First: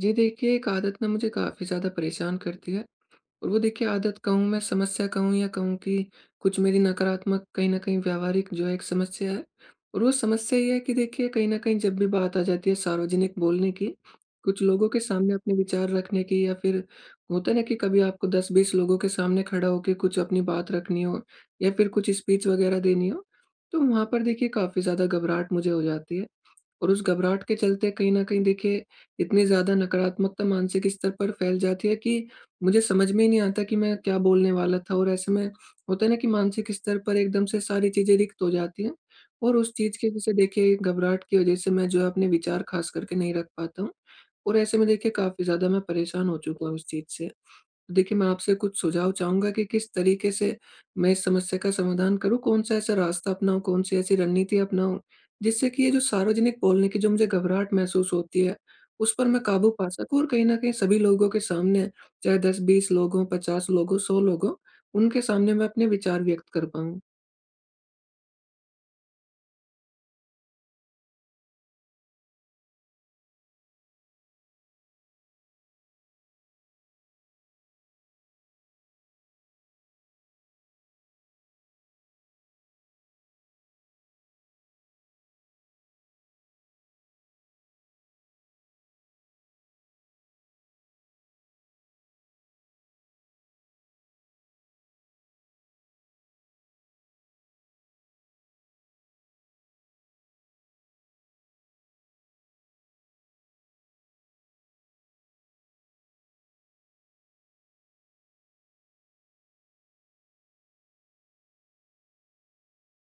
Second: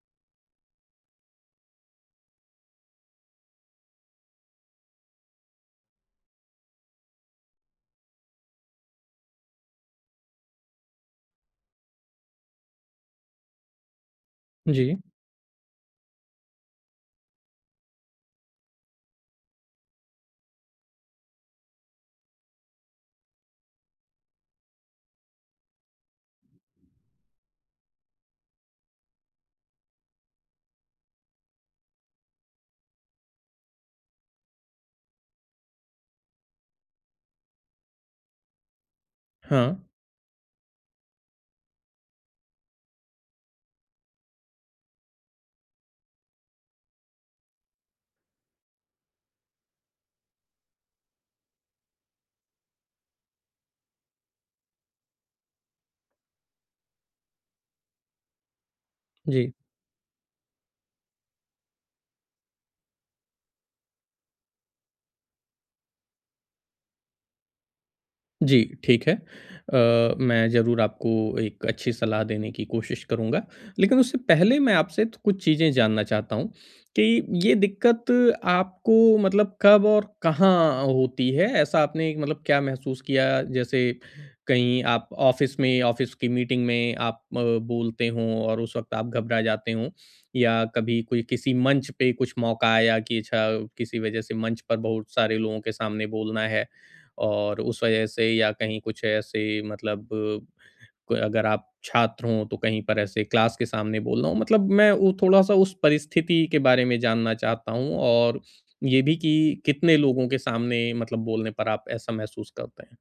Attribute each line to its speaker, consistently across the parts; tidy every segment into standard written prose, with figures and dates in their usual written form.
Speaker 1: जी देखिए, एक आदत ना मुझे काफ़ी ज़्यादा परेशान करती है। और वो देखिए आदत कहूँ मैं, समस्या कहूँ या कहूँ कि कुछ मेरी नकारात्मक कहीं न कहीं व्यावहारिक जो है एक समस्या है। और वो समस्या ये है कि देखिए कहीं न कहीं जब भी बात आ जाती है सार्वजनिक बोलने की, कुछ लोगों
Speaker 2: जी,
Speaker 1: के सामने अपने विचार रखने की या फिर होता है ना कि कभी आपको 10-20 लोगों के सामने खड़ा होके कुछ अपनी बात रखनी हो या फिर कुछ स्पीच वग़ैरह देनी हो, तो वहाँ पर देखिए काफ़ी ज़्यादा घबराहट मुझे हो जाती है। और उस घबराहट के चलते कहीं न कहीं देखिए इतनी ज़्यादा नकारात्मकता मानसिक स्तर पर फैल जाती है कि मुझे समझ में ही नहीं आता कि मैं क्या बोलने वाला था, और ऐसे में होता है ना कि मानसिक स्तर पर एकदम से सारी चीज़ें रिक्त हो जाती हैं। और
Speaker 2: हाँ,
Speaker 1: उस चीज़ की वजह से देखिए, घबराहट की वजह से मैं जो है अपने विचार ख़ास करके नहीं रख पाता हूँ, और ऐसे में देखिए काफ़ी ज़्यादा मैं परेशान हो चुका हूँ इस चीज़ से। तो देखिए, मैं आपसे कुछ सुझाव चाहूँगा कि किस तरीके से मैं इस समस्या का समाधान करूँ, कौन-सा ऐसा रास्ता अपनाऊँ, कौन-सी ऐसी रणनीति अपनाऊँ, जिससे कि ये जो सार्वजनिक बोलने की जो मुझे घबराहट महसूस होती है, उस पर मैं
Speaker 2: जी,
Speaker 1: काबू पा सकूँ और कहीं न कहीं सभी लोगों के सामने, चाहे 10-20 लोग हों, 50 लोग हों, 100 लोग हों, उनके सामने मैं अपने विचार व्यक्त कर पाऊँ।
Speaker 2: जी, ठीक है। मैं ज़रूर आपको एक अच्छी सलाह देने की कोशिश करूँगा, लेकिन उससे पहले मैं आपसे तो कुछ चीज़ें जानना चाहता हूँ कि ये दिक्कत आपको मतलब कब और कहाँ होती है? ऐसा आपने मतलब क्या महसूस किया? जैसे, कहीं आप ऑफ़िस की मीटिंग में आप बोलते हों और उस वक़्त आप घबरा जाते हों, या कभी कोई किसी मंच पे कुछ मौका आया कि अच्छा, किसी वज़ह से मंच पर बहुत सारे लोगों के सामने बोलना है और उस वजह से, या कहीं कुछ ऐसे मतलब कोई, अगर आप छात्र हों तो कहीं पर ऐसे क्लास के सामने बोलना हो, मतलब मैं वो थोड़ा-सा उस परिस्थिति के बारे में जानना चाहता हूँ। और ये भी कि कितने लोगों के सामने मतलब बोलने पर आप ऐसा महसूस करते हैं?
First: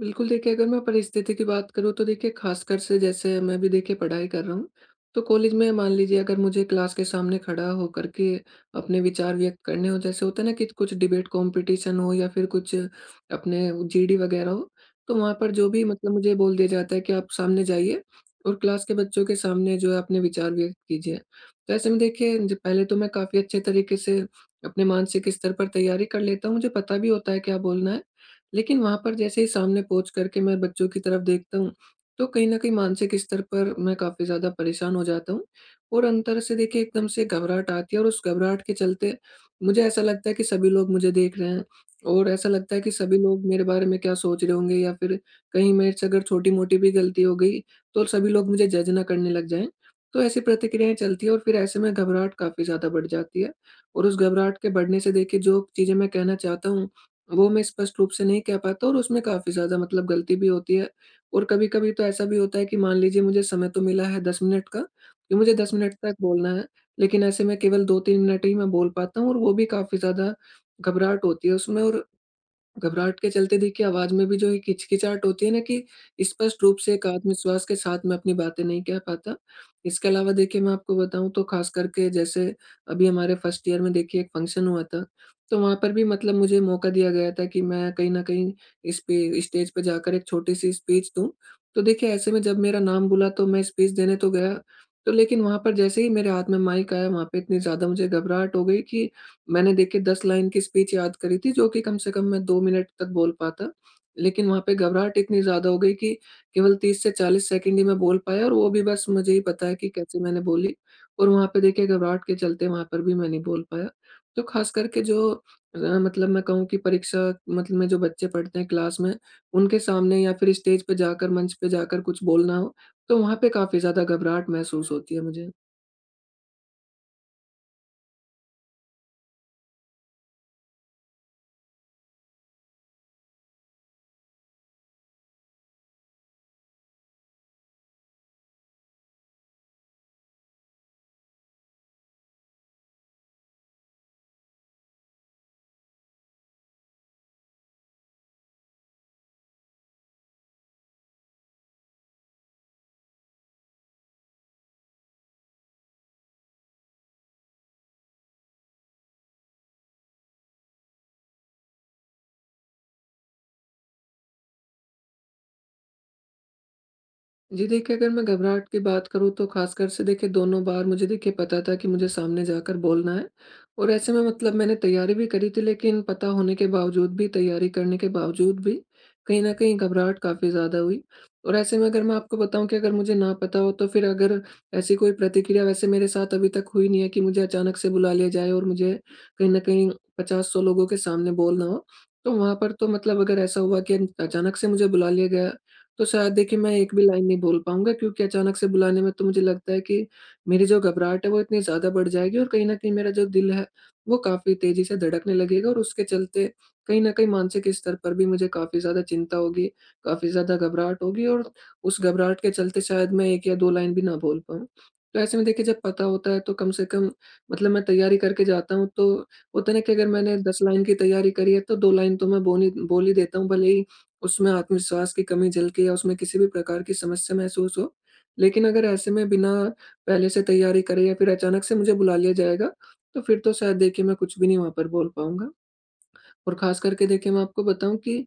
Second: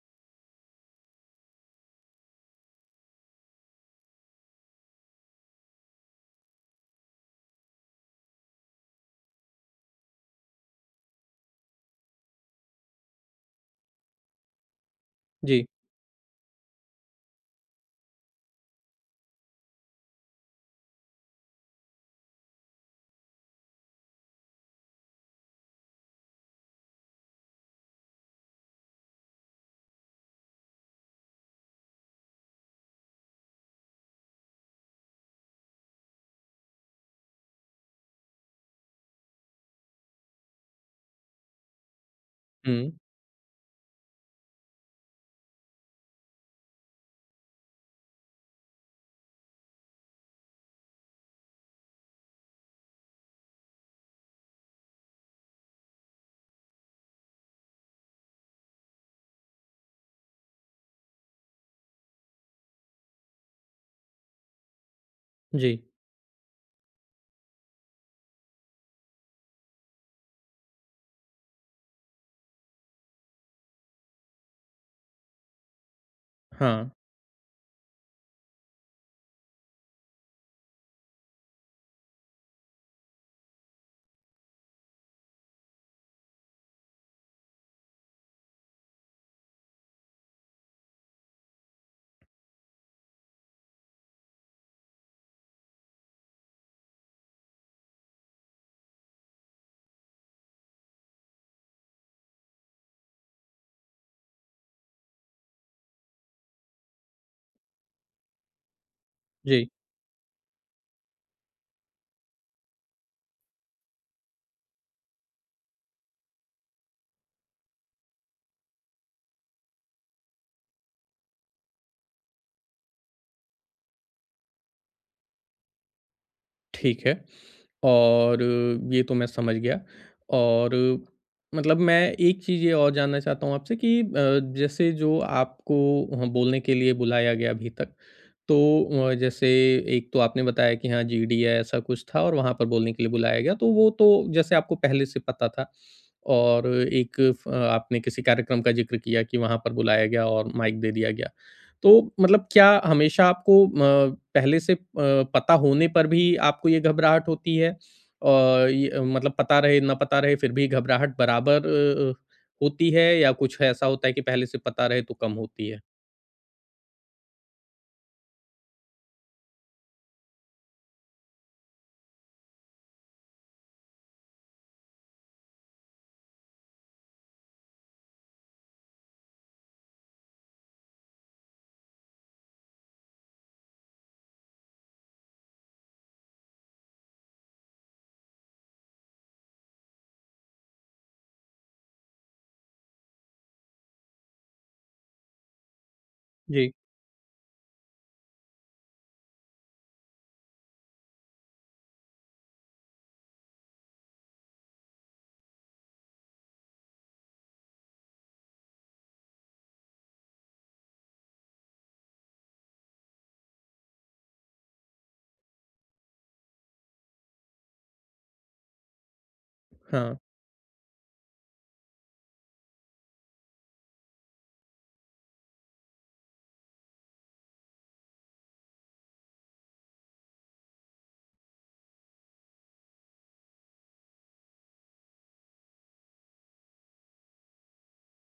Speaker 1: बिल्कुल, देखिए अगर मैं परिस्थिति की बात करूँ तो देखिए ख़ासकर से जैसे मैं भी देखिए पढ़ाई कर रहा हूँ, तो कॉलेज में मान लीजिए अगर मुझे क्लास के सामने खड़ा होकर के अपने विचार व्यक्त करने हो, जैसे होता है ना कि कुछ डिबेट कॉम्पिटिशन हो या फिर कुछ अपने जीडी वग़ैरह हो, तो वहाँ पर
Speaker 2: जी।
Speaker 1: जो भी मतलब मुझे बोल दिया जाता है कि आप सामने जाइए और क्लास के बच्चों के सामने जो है अपने विचार व्यक्त कीजिए। तो ऐसे में देखिए ज पहले तो मैं काफ़ी अच्छे तरीके से अपने मानसिक स्तर पर तैयारी कर लेता हूँ, मुझे पता भी होता है क्या बोलना है। लेकिन वहाँ पर जैसे ही सामने पहुँच कर के मैं बच्चों की तरफ देखता हूँ, तो कहीं न कहीं मानसिक स्तर पर मैं काफ़ी ज़्यादा परेशान हो जाता हूँ और अंदर से देखिए एकदम से घबराहट आती है, और उस घबराहट के चलते मुझे ऐसा लगता है कि सभी लोग मुझे देख रहे हैं और ऐसा लगता है कि
Speaker 2: हुँ।
Speaker 1: सभी लोग मेरे बारे में क्या सोच रहे होंगे, या फिर कहीं मेरे से अगर छोटी-मोटी भी गलती हो गई, तो सभी लोग मुझे जज ना करने लग जाएँ। तो ऐसी प्रतिक्रियाएँ चलती हैं और फिर ऐसे में घबराहट काफ़ी ज़्यादा बढ़ जाती है, और उस घबराहट के बढ़ने से देखिए जो चीज़ें मैं कहना चाहता हूँ, वो मैं स्पष्ट रूप से नहीं कह पाता और उसमें काफ़ी ज़्यादा मतलब गलती भी होती है। और कभी-कभी तो ऐसा भी होता है कि मान लीजिए मुझे समय तो मिला है 10 मिनट का, कि मुझे
Speaker 2: जी।
Speaker 1: 10 मिनट तक बोलना है, लेकिन ऐसे में केवल 2-3 मिनट ही मैं बोल पाता हूँ और वो भी काफ़ी ज़्यादा घबराहट होती है उसमें, और घबराहट के चलते देखिए आवाज में भी जो एक हिचकिचाहट होती है ना कि स्पष्ट रूप
Speaker 2: हाँ।
Speaker 1: से एक आत्मविश्वास के साथ मैं अपनी बातें नहीं कह पाता। इसके अलावा देखिए मैं आपको बताऊँ, तो खास करके जैसे अभी हमारे फर्स्ट ईयर में देखिए एक फंक्शन हुआ था, तो वहाँ पर भी मतलब मुझे मौका दिया गया था कि मैं कहीं न कहीं इस पे स्टेज पे जाकर एक छोटी-सी स्पीच दूँ। तो देखिए ऐसे में जब मेरा नाम बुला तो मैं स्पीच देने तो गया, तो लेकिन वहाँ पर जैसे ही मेरे हाथ में माइक आया वहाँ पे इतनी ज़्यादा मुझे घबराहट हो गई कि मैंने देखिए 10 लाइन की स्पीच याद करी थी जो कि कम से कम मैं 2 मिनट तक बोल पाता। लेकिन वहाँ पे घबराहट इतनी ज़्यादा हो गई कि केवल 30 से 40 सेकंड ही मैं बोल पाया और वो भी बस मुझे ही पता
Speaker 2: जी।
Speaker 1: है कि कैसे मैंने बोली। और वहाँ पे देखिए घबराहट के चलते वहाँ पर भी मैं नहीं बोल पाया। तो ख़ास करके जो मतलब मैं कहूँ कि परीक्षा मतलब में जो बच्चे पढ़ते हैं क्लास में, उनके सामने या फिर स्टेज पे जाकर मंच पे जाकर कुछ बोलना हो, तो वहाँ पे काफ़ी ज़्यादा घबराहट महसूस होती है मुझे।
Speaker 2: ठीक है। और ये तो मैं समझ गया। और मतलब मैं एक चीज़ ये और जानना चाहता हूँ आपसे कि जैसे जो आपको वहाँ बोलने के लिए बुलाया गया अभी तक, तो जैसे, एक तो आपने बताया कि हाँ, जीडी या ऐसा कुछ था और वहाँ पर बोलने के लिए बुलाया गया, तो वो तो जैसे आपको पहले से पता था। और एक, फ आपने किसी कार्यक्रम का ज़िक्र किया कि वहाँ पर बुलाया गया और माइक दे दिया गया। तो मतलब क्या हमेशा आपको पहले से पता होने पर भी आपको ये घबराहट होती है? और ये मतलब पता रहे, ना पता रहे, फिर भी घबराहट बराबर होती है, या कुछ ऐसा होता है कि पहले से पता रहे तो कम होती है?
Speaker 1: जी देखिए, अगर मैं घबराहट की बात करूँ तो ख़ासकर से देखिए दोनों बार मुझे देखिए पता था कि मुझे सामने जाकर बोलना है, और ऐसे में मतलब मैंने तैयारी भी करी थी, लेकिन पता होने के बावजूद भी, तैयारी करने के बावजूद भी, कहीं न कहीं घबराहट काफ़ी ज़्यादा हुई। और ऐसे में अगर मैं आपको बताऊँ कि अगर मुझे ना पता हो तो फिर, अगर ऐसी कोई प्रतिक्रिया वैसे मेरे साथ अभी तक हुई नहीं है कि मुझे अचानक से बुला लिया जाए और मुझे कहीं न कहीं 50-100 लोगों के सामने बोलना हो। तो वहाँ पर तो मतलब अगर ऐसा हुआ कि अचानक से मुझे बुला लिया गया, तो शायद देखिए मैं
Speaker 2: जी।
Speaker 1: एक भी लाइन नहीं बोल पाऊँगा, क्योंकि अचानक से बुलाने में तो मुझे लगता है कि मेरी जो घबराहट है वो इतनी ज़्यादा बढ़ जाएगी और कहीं न कहीं मेरा जो दिल है, वो काफ़ी तेज़ी से धड़कने लगेगा और उसके चलते कहीं न कहीं मानसिक स्तर पर भी मुझे काफ़ी ज़्यादा चिंता होगी, काफ़ी ज़्यादा घबराहट होगी, और उस घबराहट के चलते शायद मैं 1 या 2 लाइन भी ना बोल पाऊँ। तो ऐसे में देखिए जब पता होता है, तो कम से कम मतलब मैं तैयारी करके जाता हूँ, तो होता है ना कि अगर
Speaker 2: हाँ।
Speaker 1: मैंने 10 लाइन की तैयारी करी है तो 2 लाइन तो मैं बोनी बोल ही देता हूँ, भले ही उसमें आत्मविश्वास की कमी झलके या उसमें किसी भी प्रकार की समस्या महसूस हो। लेकिन अगर ऐसे में बिना पहले से तैयारी करे या फिर अचानक से मुझे बुला लिया जाएगा, तो फिर तो शायद देखिए मैं कुछ भी नहीं वहाँ पर बोल पाऊँगा। और ख़ास करके देखिए मैं आपको बताऊँ कि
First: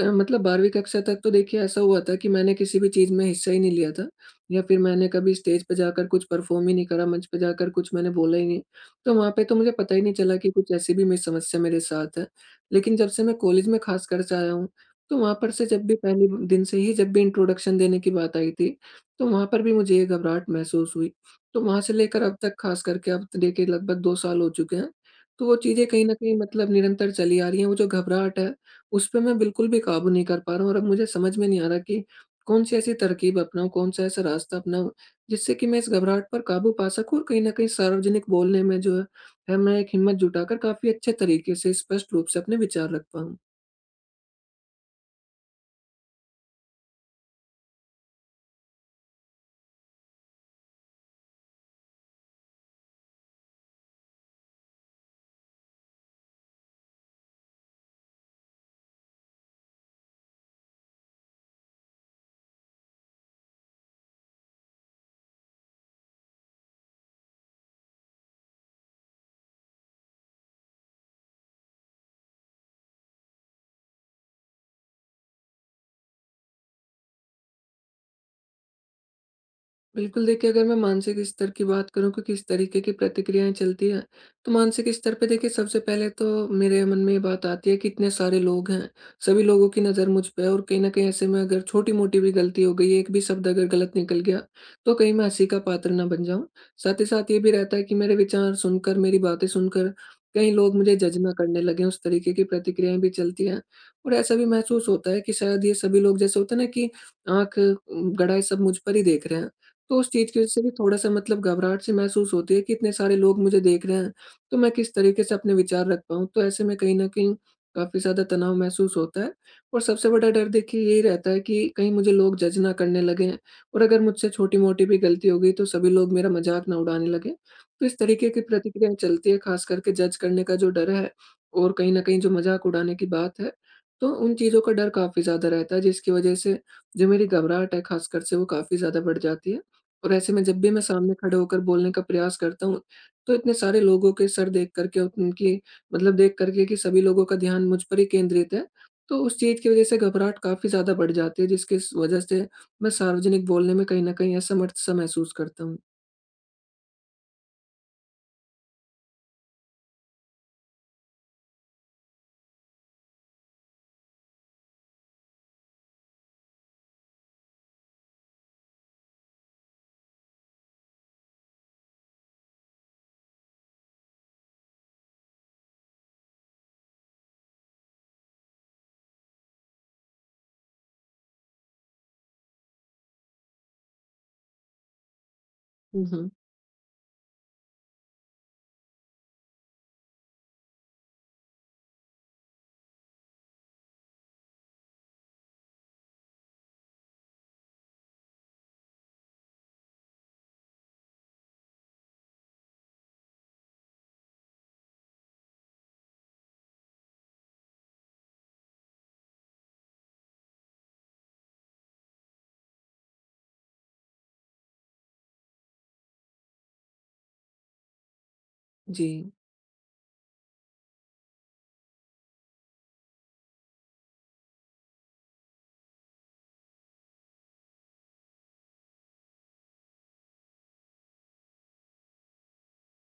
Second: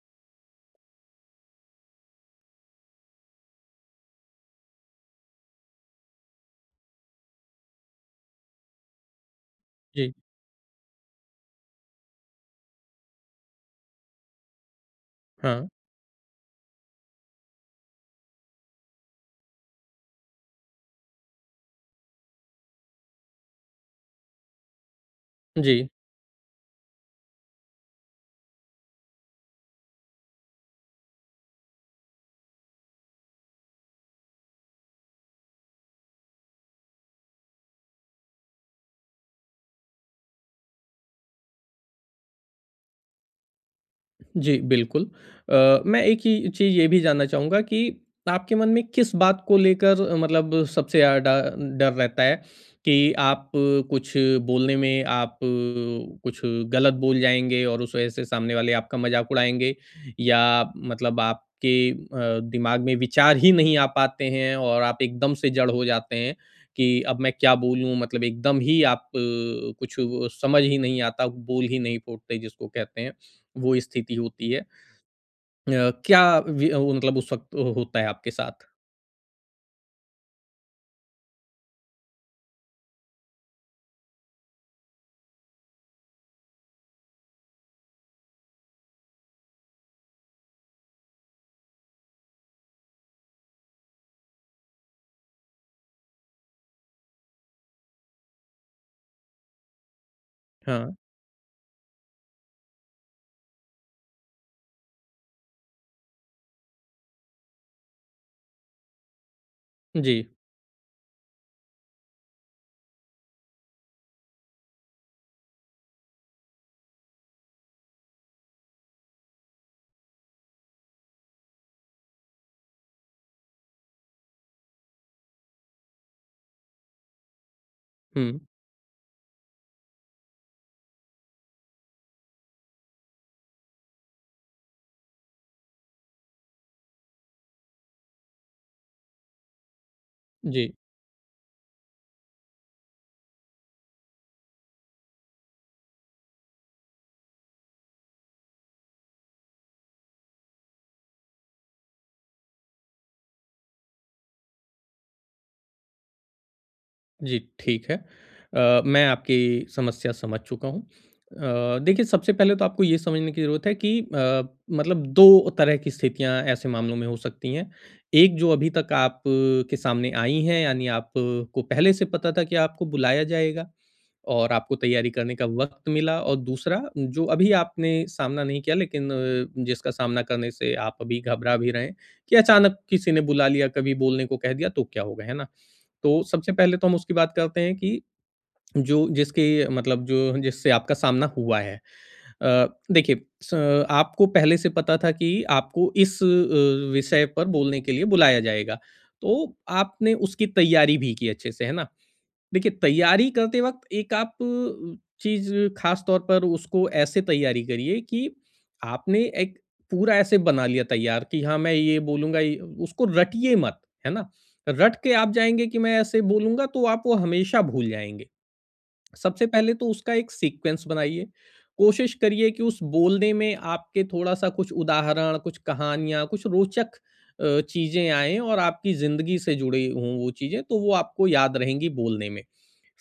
Speaker 1: मतलब 12वीं कक्षा तक तो देखिए ऐसा हुआ था कि मैंने किसी भी चीज़ में हिस्सा ही नहीं लिया था, या फिर मैंने कभी स्टेज पे जाकर कुछ परफ़ॉर्म ही नहीं करा, मंच पे जाकर कुछ मैंने बोला ही नहीं। तो वहाँ पे तो मुझे पता ही नहीं
Speaker 2: जी।
Speaker 1: चला कि कुछ ऐसी भी मे समस्या मेरे साथ है। लेकिन जब से मैं कॉलेज में ख़ासकर से आया हूँ, तो वहाँ पर से
Speaker 2: हाँ।
Speaker 1: जब भी पहले दिन से ही जब भी इंट्रोडक्शन देने की बात आई थी, तो वहाँ पर भी मुझे ये घबराहट महसूस हुई। तो वहाँ से लेकर अब तक ख़ास करके अब तो देखिए लगभग 2 साल हो चुके हैं। तो वो
Speaker 2: जी।
Speaker 1: चीज़ें कहीं न कहीं मतलब निरंतर चली आ रही हैं, वो जो घबराहट है, उसपे मैं बिल्कुल भी काबू नहीं कर पा रहा हूँ, और अब मुझे समझ में नहीं आ रहा कि कौन-सी ऐसी तरकीब अपनाऊँ, कौन-सा ऐसा रास्ता अपनाऊँ, जिससे कि मैं इस घबराहट पर काबू पा सकूँ और कहीं न कहीं सार्वजनिक बोलने में जो है, मैं एक हिम्मत जुटाकर काफ़ी अच्छे तरीके से स्पष्ट रूप से अपने विचार रख पाऊँ।
Speaker 2: जी, बिल्कुल। मैं एक ही चीज़ ये भी जानना चाहूँगा कि आपके मन में किस बात को लेकर मतलब सबसे ज़्यादा डा डर रहता है, कि आप कुछ बोलने में आप कुछ गलत बोल जाएँगे और उस वज़ह से सामने वाले आपका मज़ाक उड़ाएँगे, या मतलब आपके दिमाग में विचार ही नहीं आ पाते हैं और आप एकदम से जड़ हो जाते हैं कि अब मैं क्या बोलूँ? मतलब एकदम ही आप कुछ वो समझ ही नहीं आता, बोल ही नहीं फूटते जिसको कहते हैं। वो स्थिति होती है। वो मतलब उस वक़्त होता है आपके साथ?
Speaker 1: बिल्कुल, देखिए अगर मैं मानसिक स्तर की बात करूँ कि किस तरीके की प्रतिक्रियाएँ चलती हैं, तो मानसिक स्तर पे देखिए सबसे पहले तो मेरे मन में ये बात आती है कि इतने सारे लोग हैं, सभी लोगों की नज़र मुझ पे है, और कहीं न कहीं ऐसे में अगर छोटी-मोटी भी गलती हो गई, एक भी शब्द अगर गलत निकल गया, तो कहीं मैं हँसी का पात्र ना बन जाऊँ। साथ ही साथ ये भी रहता है कि मेरे विचार सुनकर, मेरी बातें सुनकर कहीं लोग मुझे
Speaker 2: हाँ।
Speaker 1: जज ना करने लगें, उस तरीके की प्रतिक्रियाएँ भी चलती हैं। और ऐसा भी महसूस होता है कि शायद ये सभी लोग, जैसे होता है ना कि आँख गड़ाए सब मुझ पर ही देख रहे हैं। तो उस
Speaker 2: जी।
Speaker 1: चीज़ की वज़ह से भी थोड़ा-सा मतलब घबराहट सी महसूस होती है कि इतने सारे लोग मुझे देख रहे हैं, तो मैं किस तरीके से अपने विचार रख पाऊँ। तो ऐसे में कहीं न कहीं काफ़ी ज़्यादा तनाव महसूस होता है, और सबसे बड़ा डर देखिए यही रहता है कि कहीं मुझे लोग जज ना करने लगें, और अगर मुझसे छोटी-मोटी भी गलती हो गई तो सभी लोग मेरा मज़ाक ना उड़ाने लगें। तो इस तरीके
Speaker 2: हुँ।
Speaker 1: की प्रतिक्रियाएँ चलती है, ख़ास करके जज करने का जो डर है और कहीं न कहीं जो मज़ाक उड़ाने की बात है, तो उन चीज़ों का डर काफ़ी ज़्यादा रहता है, जिसकी वज़ह से जो मेरी घबराहट है ख़ासकर से वो काफ़ी ज़्यादा बढ़ जाती है। और ऐसे में जब
Speaker 2: जी।
Speaker 1: भी मैं सामने खड़े होकर बोलने का प्रयास करता हूँ, तो इतने सारे लोगों के सर देख कर के उनकी मतलब देख कर के कि सभी लोगों का ध्यान मुझ पर ही केंद्रित है, तो उस चीज़ की वज़ह से घबराहट काफ़ी ज़्यादा बढ़ जाती है, जिसकी स वज़ह से मैं सार्वजनिक बोलने में कहीं न कहीं असमर्थ सा महसूस करता हूँ।
Speaker 2: जी, ठीक है। मैं आपकी समस्या समझ चुका हूँ। देखिए, सबसे पहले तो आपको ये समझने की ज़रूरत है कि मतलब 2 तरह की स्थितियाँ ऐसे मामलों में हो सकती हैं। एक, जो अभी तक आप के सामने आई हैं, यानी आपको पहले से पता था कि आपको बुलाया जाएगा और आपको तैयारी करने का वक़्त मिला; और दूसरा, जो अभी आपने सामना नहीं किया, लेकिन जिसका सामना करने से आप अभी घबरा भी रहे हैं कि अचानक किसी ने बुला लिया, कभी बोलने को कह दिया तो क्या होगा, है ना?
Speaker 1: हुँ,
Speaker 2: तो
Speaker 1: हुँ।
Speaker 2: सबसे पहले तो हम उसकी बात करते हैं कि जो जिसके मतलब जो जिससे आपका सामना हुआ है। देखिए, स आपको पहले से पता था कि आपको इस विषय पर बोलने के लिए बुलाया जाएगा, तो आपने उसकी तैयारी भी की अच्छे से, है ना? देखिए, तैयारी करते वक़्त एक आप चीज़ ख़ास तौर पर उसको ऐसे तैयारी करिए कि आपने एक पूरा ऐसे बना लिया तैयार, कि हाँ, मैं ये बोलूँगा ये, उसको रटिए मत, है ना? रट के आप जाएँगे कि मैं ऐसे बोलूँगा, तो आप वो हमेशा भूल जाएँगे।
Speaker 1: जी।
Speaker 2: सबसे पहले तो उसका एक सीक्वेंस बनाइए। कोशिश करिए कि उस बोलने में आपके थोड़ा-सा कुछ उदाहरण, कुछ कहानियाँ, कुछ रोचक चीज़ें आएँ, और आपकी ज़िंदगी से जुड़ी हों वो चीज़ें, तो वो आपको याद रहेंगी बोलने में।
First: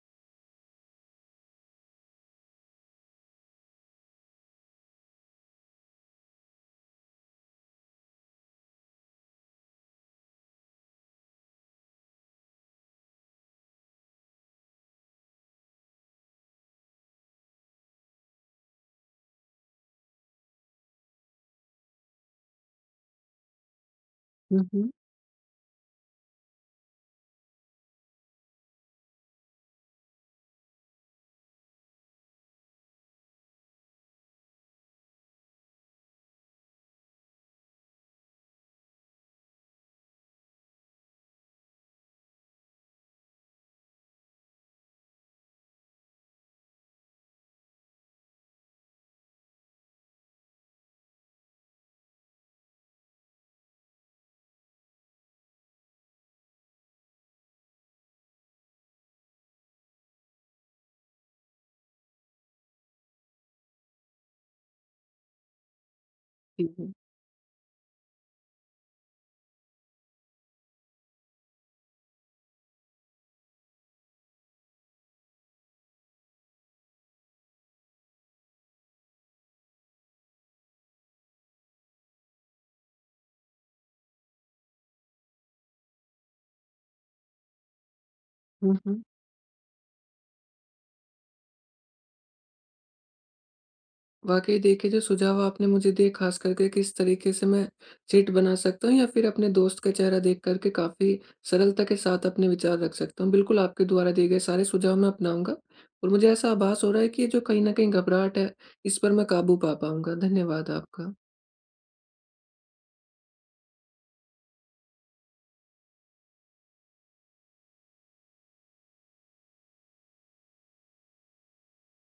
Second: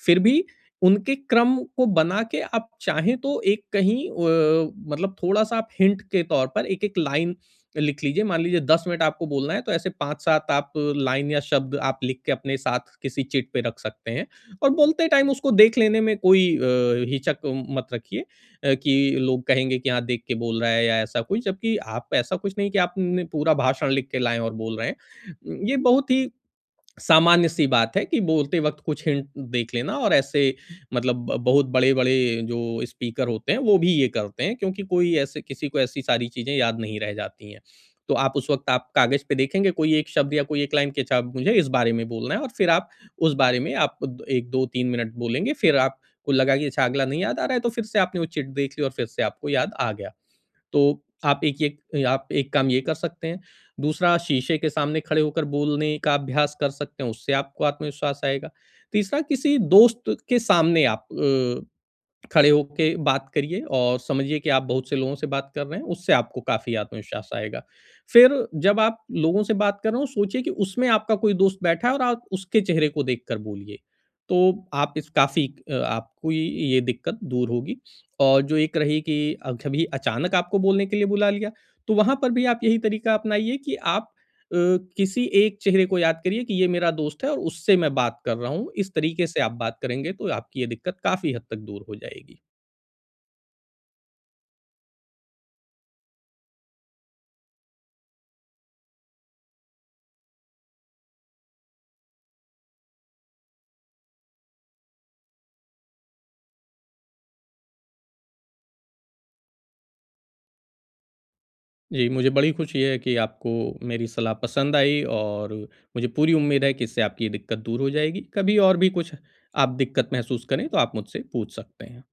Speaker 2: फिर भी उनके क्रम को बना के आप चाहें तो एक कहीं मतलब थोड़ा-सा आप हिंट के तौर पर एक-एक लाइन लिख लीजिए। मान लीजिए 10 मिनट आपको बोलना है, तो ऐसे 5-7 आप लाइन या शब्द आप लिख के अपने साथ किसी चिट पे रख सकते हैं। और बोलते टाइम उसको देख लेने में कोई हिचक मत रखिए, कि लोग कहेंगे कि हाँ, देख के बोल रहा है, या ऐसा कुछ, जबकि आप ऐसा कुछ नहीं कि आपने पूरा भाषण लिख के लाएं और
Speaker 1: हुँ,
Speaker 2: बोल रहे
Speaker 1: हुँ।
Speaker 2: हैं। ये बहुत ही सामान्य सी बात है कि बोलते वक़्त कुछ हिंट देख लेना, और ऐसे मतलब ब बहुत बड़े-बड़े जो स्पीकर होते हैं, वो भी ये करते हैं, क्योंकि कोई ऐसे, किसी को ऐसी सारी चीज़ें याद नहीं रह जाती हैं। तो आप उस वक़्त आप कागज़ पे देखेंगे कोई एक शब्द या कोई एक लाइन, कि अच्छा, अब मुझे इस बारे में बोलना है, और फिर आप उस बारे में आप द 1, 2, 3 मिनट बोलेंगे, फिर आपको लगा कि अच्छा, अगला नहीं याद आ रहा है, तो फिर से आपने वो चिट देख ली और फिर से आपको याद आ गया। तो आप, एक काम ये कर सकते हैं। दूसरा, शीशे के सामने खड़े होकर बोलने का अभ्यास कर सकते हैं, उससे आपको आत्मविश्वास आएगा। तीसरा, किसी दोस्त के सामने आप खड़े होके बात करिए और समझिए कि आप बहुत से लोगों से बात कर रहे हैं, उससे आपको काफ़ी आत्मविश्वास आएगा। फिर, जब आप लोगों से बात कर रहे हो, सोचिए कि उसमें आपका कोई दोस्त बैठा है और आप उसके चेहरे को देखकर बोलिए। तो आप इस काफ़ी अ, आपको ये दिक्कत दूर होगी। और जो एक रही कि कभी अचानक आपको बोलने के लिए बुला लिया, तो वहाँ पर भी आप यही तरीका अपनाइए कि आप अ, किसी एक चेहरे को याद करिए कि ये मेरा दोस्त है और उससे मैं बात कर रहा हूँ। इस
Speaker 1: जी।
Speaker 2: तरीके से आप बात करेंगे, तो आपकी ये दिक्कत काफ़ी हद तक दूर हो जाएगी।
Speaker 1: वाक़ई देखिए, जो सुझाव आपने मुझे दिए ख़ास करके किस तरीके से मैं चिट बना सकता हूँ या फिर अपने दोस्त का चेहरा देख कर के काफ़ी सरलता के साथ अपने विचार रख सकता हूँ। बिल्कुल, आपके द्वारा दिए गए सारे सुझाव मैं अपनाऊँगा और मुझे ऐसा आभास हो रहा है कि ये जो कहीं न कहीं घबराहट है, इस पर मैं काबू पा पाऊँगा। धन्यवाद आपका।
Speaker 2: जी, मुझे बड़ी खुशी है कि आपको मेरी सलाह पसंद आई, और मुझे पूरी उम्मीद है कि इससे आपकी ये दिक्कत दूर हो जाएगी। कभी और भी कुछ आप दिक्कत महसूस करें, तो आप मुझसे पूछ सकते हैं।